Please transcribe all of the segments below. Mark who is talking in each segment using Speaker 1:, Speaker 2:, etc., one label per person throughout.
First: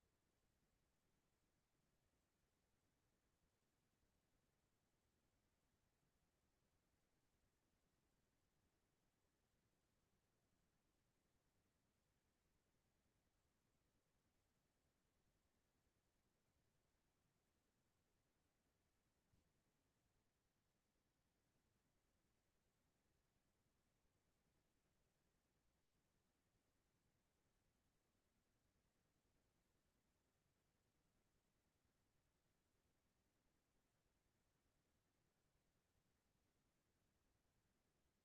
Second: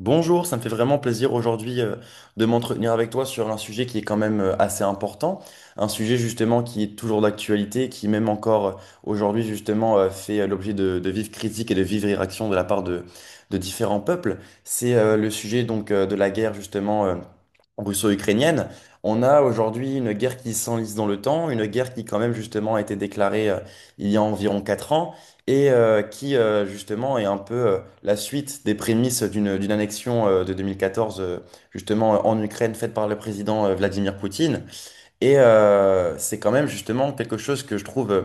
Speaker 1: Bonjour, ça me fait vraiment plaisir aujourd'hui de m'entretenir avec toi sur un sujet qui est quand même assez important, un sujet justement qui est toujours d'actualité, qui même encore aujourd'hui justement fait l'objet de vives critiques et de vives réactions de la part de différents peuples. C'est le sujet donc de la guerre justement russo-ukrainienne. On a aujourd'hui une guerre qui s'enlise dans le temps, une guerre qui quand même justement a été déclarée il y a environ 4 ans et qui justement est un peu la suite des prémices d'une annexion de 2014 justement en Ukraine faite par le président Vladimir Poutine. Et c'est quand même justement quelque chose que je trouve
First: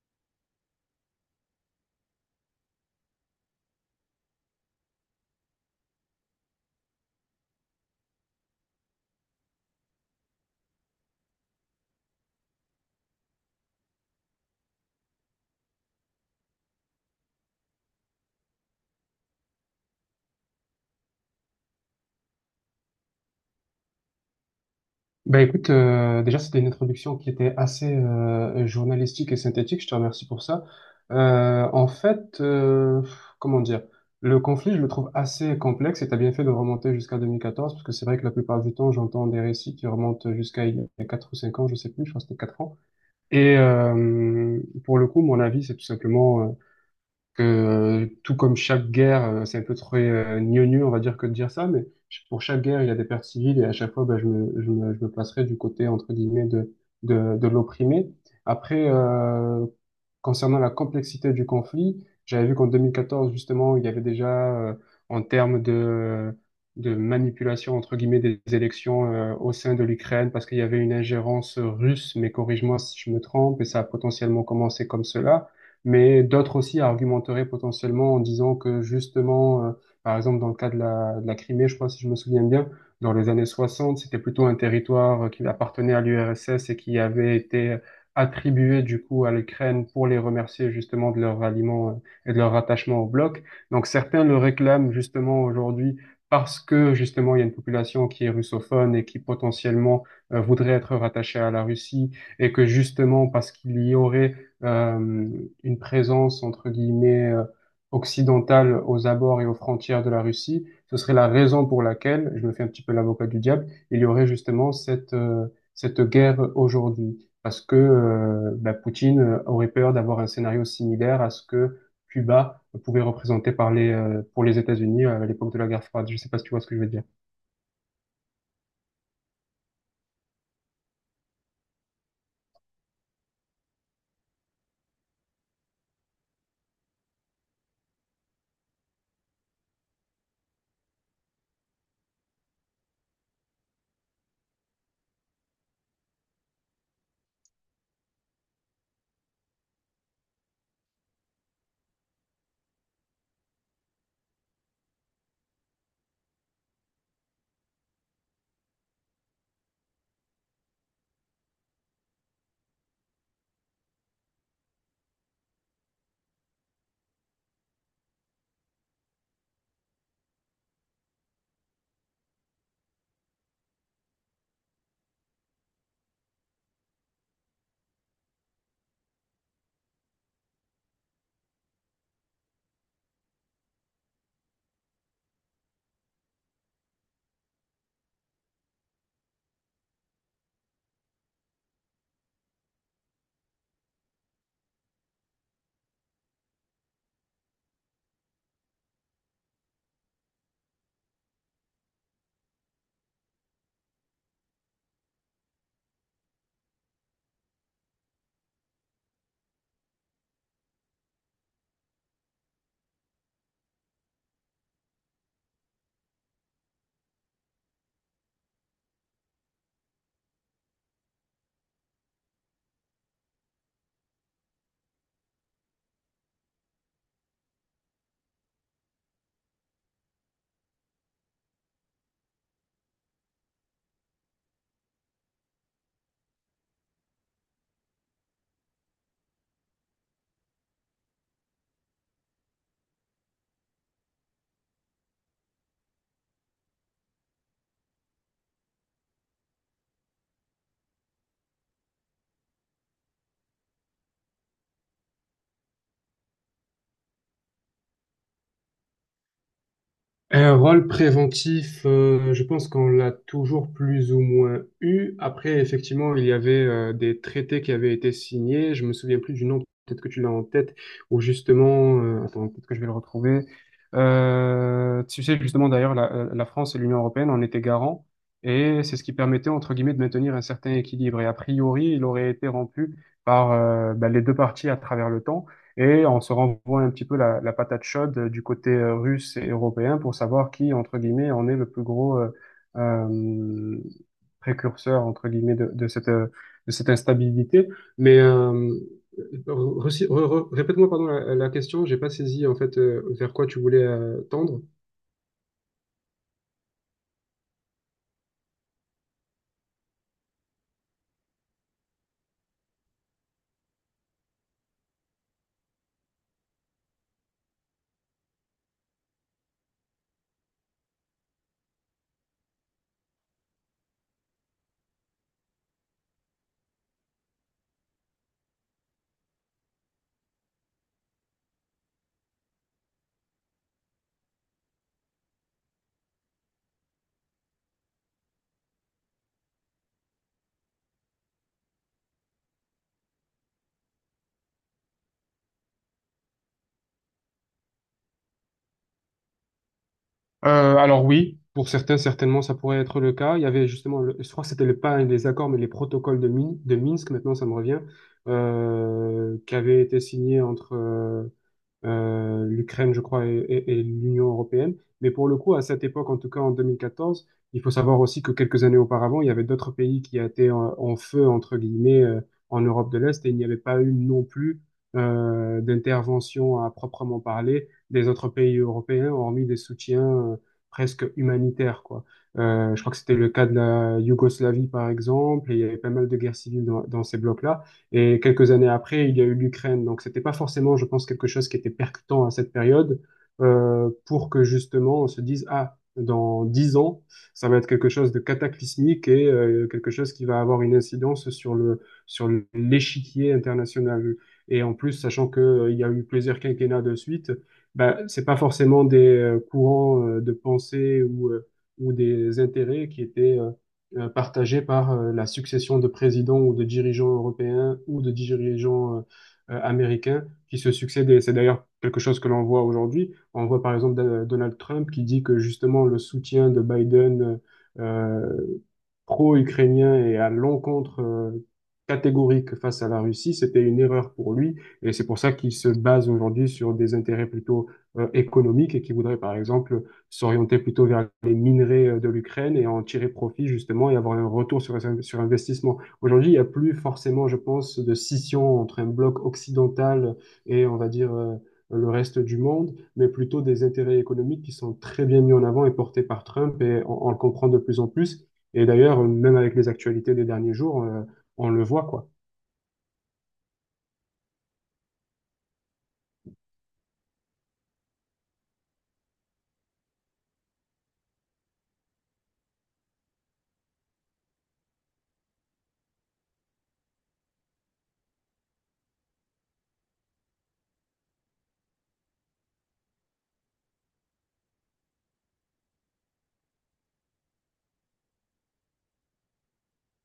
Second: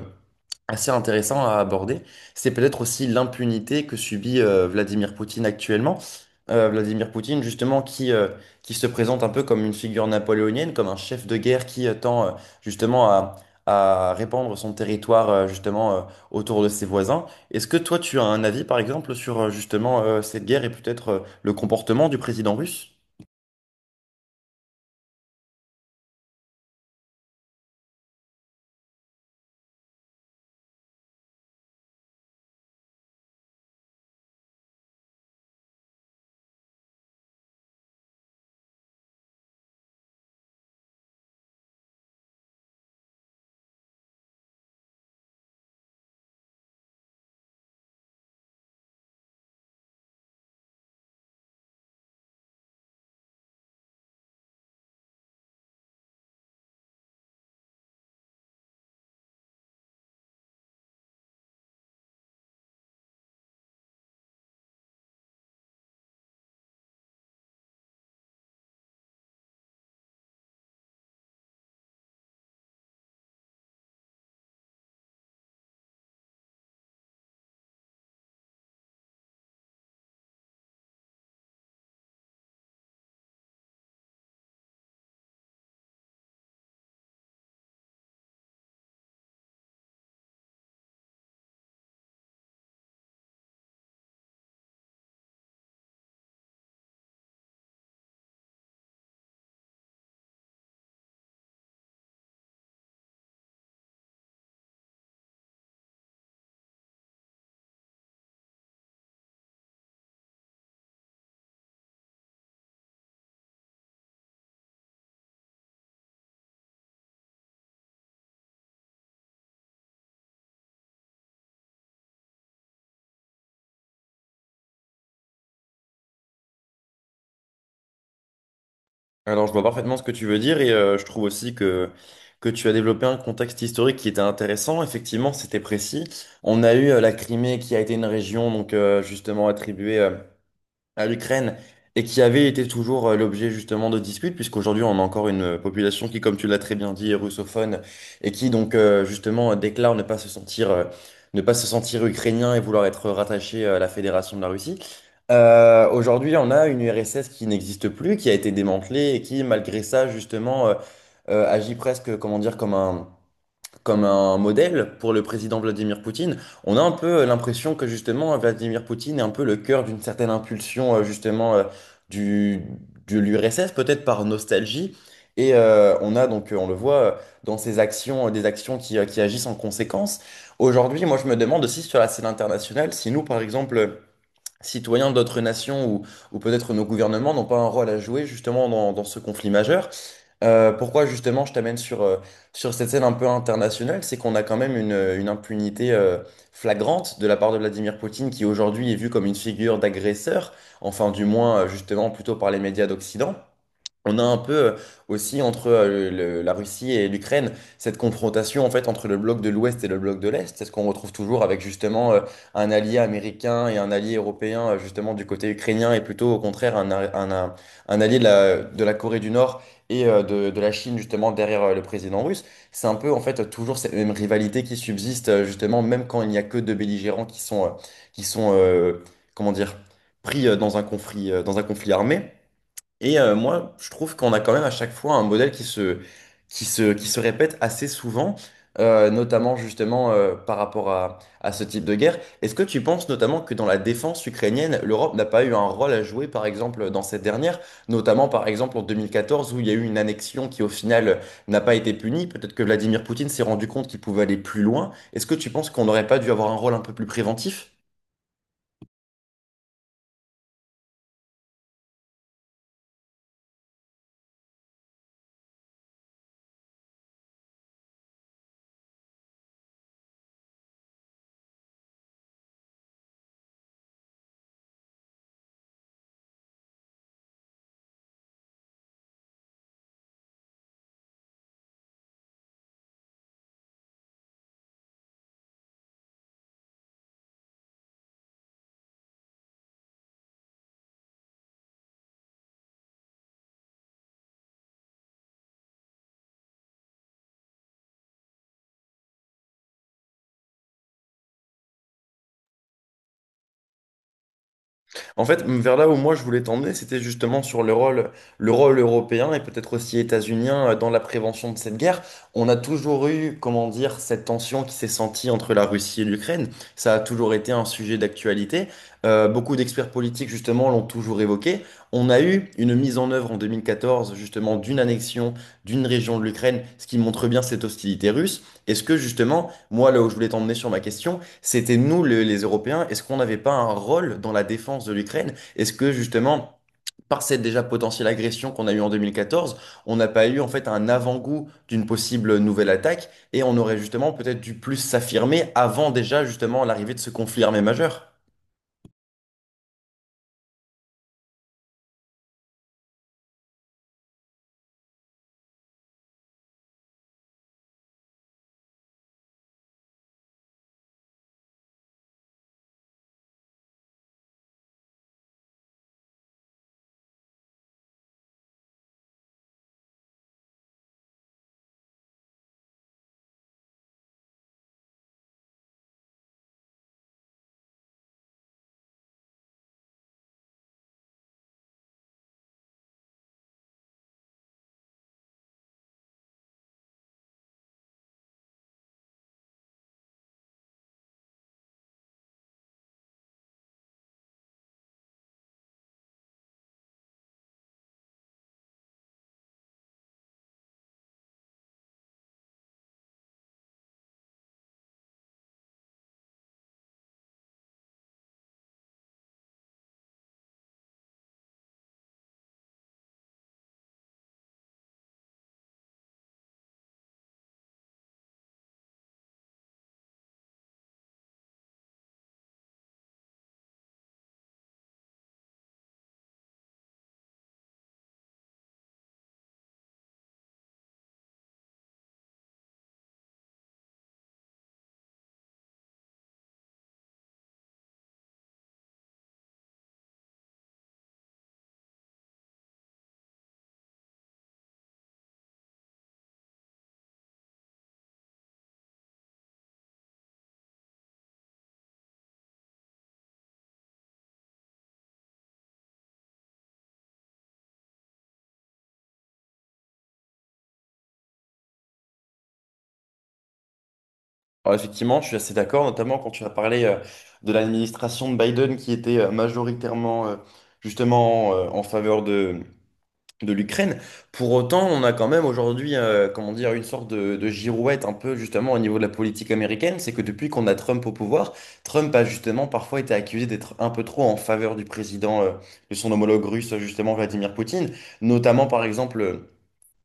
Speaker 1: assez intéressant à aborder, c'est peut-être aussi l'impunité que subit Vladimir Poutine actuellement. Vladimir Poutine, justement, qui se présente un peu comme une figure napoléonienne, comme un chef de guerre qui tend justement à répandre son territoire justement autour de ses voisins. Est-ce que toi, tu as un avis, par exemple, sur justement cette guerre et peut-être le comportement du président russe?
Speaker 2: Déjà c'était une introduction qui était assez journalistique et synthétique, je te remercie pour ça. En fait, comment dire, le conflit je le trouve assez complexe et t'as bien fait de remonter jusqu'à 2014 parce que c'est vrai que la plupart du temps j'entends des récits qui remontent jusqu'à il y a 4 ou 5 ans, je sais plus, je crois que c'était 4 ans. Et euh, mon avis c'est tout simplement que tout comme chaque guerre, c'est un peu très gnognou, on va dire, que de dire ça, mais pour chaque guerre, il y a des pertes civiles et à chaque fois, ben, je me placerai du côté, entre guillemets, de l'opprimé. Après, euh, Concernant la complexité du conflit, j'avais vu qu'en 2014, justement, il y avait déjà, en termes de manipulation, entre guillemets, des élections, au sein de l'Ukraine, parce qu'il y avait une ingérence russe, mais corrige-moi si je me trompe, et ça a potentiellement commencé comme cela. Mais d'autres aussi argumenteraient potentiellement en disant que, par exemple, dans le cas de de la Crimée, je crois, si je me souviens bien, dans les années 60, c'était plutôt un territoire qui appartenait à l'URSS et qui avait été attribuées du coup à l'Ukraine pour les remercier justement de leur ralliement et de leur rattachement au bloc. Donc certains le réclament justement aujourd'hui parce que justement il y a une population qui est russophone et qui potentiellement voudrait être rattachée à la Russie et que justement parce qu'il y aurait euh, une présence entre guillemets occidentale aux abords et aux frontières de la Russie, ce serait la raison pour laquelle, je me fais un petit peu l'avocat du diable, il y aurait justement cette guerre aujourd'hui parce que Poutine aurait peur d'avoir un scénario similaire à ce que Cuba pouvait représenter par pour les États-Unis à l'époque de la guerre froide. Je sais pas si tu vois ce que je veux dire.
Speaker 1: Alors, je vois parfaitement ce que tu veux dire et je trouve aussi que tu as développé un contexte historique qui était intéressant. Effectivement, c'était précis. On a eu la Crimée qui a été une région donc justement attribuée à l'Ukraine et qui avait été toujours l'objet justement de disputes, puisqu'aujourd'hui on a encore une population qui, comme tu l'as très bien dit, est russophone et qui donc justement déclare ne pas se sentir, ne pas se sentir ukrainien et vouloir être rattaché à la Fédération de la Russie. Aujourd'hui, on a une URSS qui n'existe plus, qui a été démantelée et qui, malgré ça, justement, agit presque, comment dire, comme un modèle pour le président Vladimir Poutine, on a un peu l'impression que justement Vladimir Poutine est un peu le cœur d'une certaine impulsion justement du, de l'URSS, peut-être par nostalgie. Et on a donc, on le voit dans ses actions, des actions qui agissent en conséquence. Aujourd'hui, moi je me demande aussi sur la scène internationale, si nous par exemple citoyens d'autres nations ou peut-être nos gouvernements n'ont pas un rôle à jouer justement dans ce conflit majeur. Pourquoi justement je t'amène sur cette scène un peu internationale, c'est qu'on a quand même une impunité flagrante de la part de Vladimir Poutine qui aujourd'hui est vu comme une figure d'agresseur, enfin du moins justement plutôt par les médias d'Occident. On a un peu aussi entre la Russie et l'Ukraine cette confrontation en fait entre le bloc de l'Ouest et le bloc de l'Est. C'est ce qu'on retrouve toujours avec justement un allié américain et un allié européen justement du côté ukrainien et plutôt au contraire un, a- un, un allié de la Corée du Nord et de la Chine justement derrière le président russe. C'est un peu en fait toujours cette même rivalité qui subsiste justement même quand il n'y a que deux belligérants, qui sont comment dire, pris dans un conflit armé. Et moi, je trouve qu'on a quand même à chaque fois un modèle qui se répète assez souvent, notamment justement par rapport à ce type de guerre. Est-ce que tu penses notamment que dans la défense ukrainienne, l'Europe n'a pas eu un rôle à jouer, par exemple, dans cette dernière, notamment par exemple en 2014 où il y a eu une annexion qui au final n'a pas été punie? Peut-être que Vladimir Poutine s'est rendu compte qu'il pouvait aller plus loin. Est-ce que tu penses qu'on n'aurait pas dû avoir un rôle un peu plus préventif?
Speaker 2: Un rôle préventif, je pense qu'on l'a toujours plus ou moins eu. Après, effectivement, il y avait des traités qui avaient été signés. Je me souviens plus du nom, peut-être que tu l'as en tête, ou attends, peut-être que je vais le retrouver. Tu sais, justement, d'ailleurs, la France et l'Union européenne en étaient garants, et c'est ce qui permettait, entre guillemets, de maintenir un certain équilibre. Et a priori, il aurait été rompu par les deux parties à travers le temps. Et on se renvoie un petit peu la patate chaude du côté russe et européen pour savoir qui, entre guillemets, en est le plus gros euh, précurseur, entre guillemets, de cette de cette instabilité. Mais euh, répète-moi, pardon, la question, j'ai pas saisi en fait vers quoi tu voulais tendre.
Speaker 1: En fait, vers là où moi je voulais t'emmener, c'était justement sur le rôle européen et peut-être aussi états-unien dans la prévention de cette guerre. On a toujours eu, comment dire, cette tension qui s'est sentie entre la Russie et l'Ukraine. Ça a toujours été un sujet d'actualité. Beaucoup d'experts politiques, justement, l'ont toujours évoqué. On a eu une mise en œuvre en 2014, justement, d'une annexion d'une région de l'Ukraine, ce qui montre bien cette hostilité russe. Est-ce que, justement, moi, là où je voulais t'emmener sur ma question, c'était nous, les Européens, est-ce qu'on n'avait pas un rôle dans la défense de l'Ukraine? Est-ce que justement, par cette déjà potentielle agression qu'on a eue en 2014, on n'a pas eu en fait un avant-goût d'une possible nouvelle attaque et on aurait justement peut-être dû plus s'affirmer avant déjà justement l'arrivée de ce conflit armé majeur?
Speaker 2: Alors oui, pour certains, certainement, ça pourrait être le cas. Il y avait justement, je crois que c'était le, pas les accords, mais les protocoles de Minsk, maintenant ça me revient, qui avaient été signés entre l'Ukraine, je crois, et l'Union européenne. Mais pour le coup, à cette époque, en tout cas en 2014, il faut savoir aussi que quelques années auparavant, il y avait d'autres pays qui étaient en feu, entre guillemets, en Europe de l'Est, et il n'y avait pas eu non plus d'intervention à proprement parler des autres pays européens, hormis des soutiens euh, presque humanitaires, quoi. Je crois que c'était le cas de la Yougoslavie, par exemple, et il y avait pas mal de guerres civiles dans, dans ces blocs-là. Et quelques années après, il y a eu l'Ukraine. Donc, c'était pas forcément, je pense, quelque chose qui était percutant à cette période, pour que justement on se dise, ah, dans 10 ans, ça va être quelque chose de cataclysmique et quelque chose qui va avoir une incidence sur le sur l'échiquier international. Et en plus, sachant que il y a eu plusieurs quinquennats de suite, bah, c'est pas forcément des courants de pensée ou des intérêts qui étaient partagée par la succession de présidents ou de dirigeants européens ou de dirigeants américains qui se succèdent. Et c'est d'ailleurs quelque chose que l'on voit aujourd'hui. On voit par exemple Donald Trump qui dit que justement le soutien de Biden euh, pro-ukrainien et à l'encontre catégorique face à la Russie, c'était une erreur pour lui. Et c'est pour ça qu'il se base aujourd'hui sur des intérêts plutôt économiques et qu'il voudrait, par exemple, s'orienter plutôt vers les minerais de l'Ukraine et en tirer profit, justement, et avoir un retour sur investissement. Aujourd'hui, il n'y a plus forcément, je pense, de scission entre un bloc occidental et, on va dire, le reste du monde, mais plutôt des intérêts économiques qui sont très bien mis en avant et portés par Trump, et on le comprend de plus en plus. Et d'ailleurs, même avec les actualités des derniers jours, on le voit, quoi.
Speaker 1: Alors effectivement, je suis assez d'accord, notamment quand tu as parlé de l'administration de Biden qui était majoritairement justement en faveur de l'Ukraine. Pour autant, on a quand même aujourd'hui, comment dire, une sorte de girouette un peu justement au niveau de la politique américaine. C'est que depuis qu'on a Trump au pouvoir, Trump a justement parfois été accusé d'être un peu trop en faveur du président, de son homologue russe, justement Vladimir Poutine. Notamment, par exemple,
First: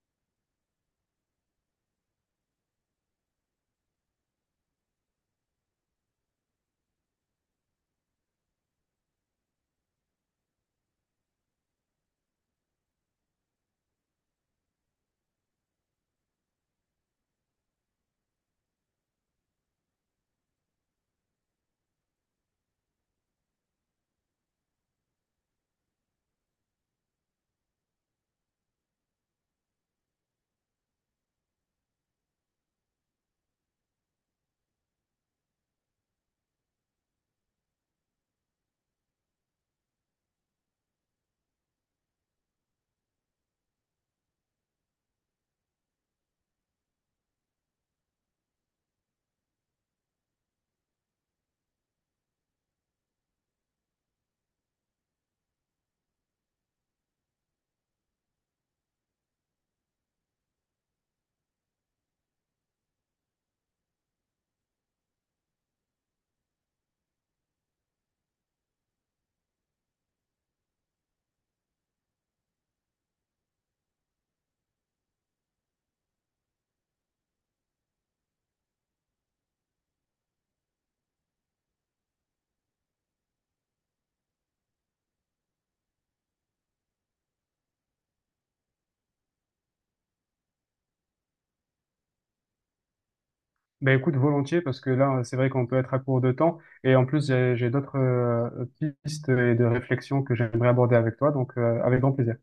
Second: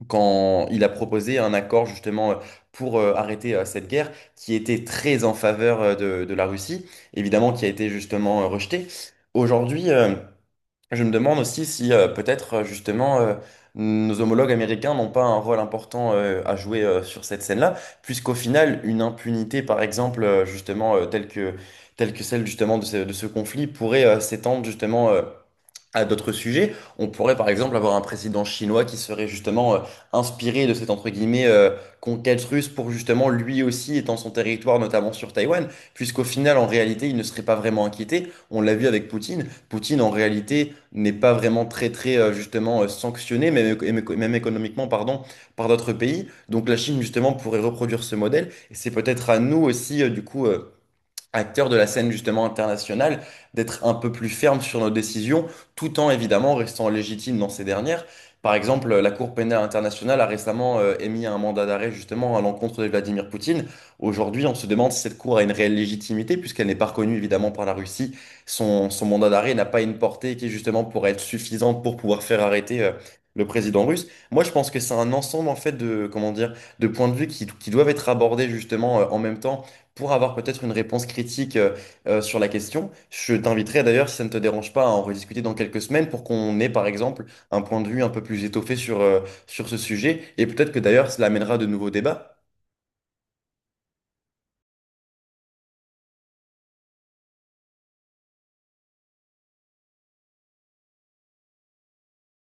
Speaker 1: quand il a proposé un accord justement pour arrêter cette guerre qui était très en faveur de la Russie, évidemment qui a été justement rejeté. Aujourd'hui, je me demande aussi si peut-être justement nos homologues américains n'ont pas un rôle important à jouer sur cette scène-là, puisqu'au final, une impunité, par exemple, justement, telle que celle justement de ce conflit, pourrait s'étendre justement, à d'autres sujets. On pourrait par exemple avoir un président chinois qui serait justement inspiré de cette entre guillemets conquête russe pour justement lui aussi étendre son territoire, notamment sur Taïwan, puisqu'au final en réalité il ne serait pas vraiment inquiété. On l'a vu avec Poutine. Poutine en réalité n'est pas vraiment très très justement sanctionné, même, même économiquement pardon, par d'autres pays. Donc la Chine justement pourrait reproduire ce modèle et c'est peut-être à nous aussi du coup, acteurs de la scène justement internationale, d'être un peu plus ferme sur nos décisions, tout en évidemment restant légitime dans ces dernières. Par exemple, la Cour pénale internationale a récemment émis un mandat d'arrêt justement à l'encontre de Vladimir Poutine. Aujourd'hui, on se demande si cette Cour a une réelle légitimité, puisqu'elle n'est pas reconnue évidemment par la Russie. Son mandat d'arrêt n'a pas une portée qui justement pourrait être suffisante pour pouvoir faire arrêter le président russe. Moi, je pense que c'est un ensemble en fait de, comment dire, de points de vue qui doivent être abordés justement en même temps pour avoir peut-être une réponse critique sur la question. Je t'inviterai d'ailleurs, si ça ne te dérange pas, à en rediscuter dans quelques semaines pour qu'on ait par exemple un point de vue un peu plus étoffé sur ce sujet. Et peut-être que d'ailleurs, cela amènera de nouveaux débats.
Speaker 2: Ben écoute, volontiers, parce que là, c'est vrai qu'on peut être à court de temps. Et en plus, j'ai d'autres pistes et de réflexions que j'aimerais aborder avec toi, donc avec grand plaisir.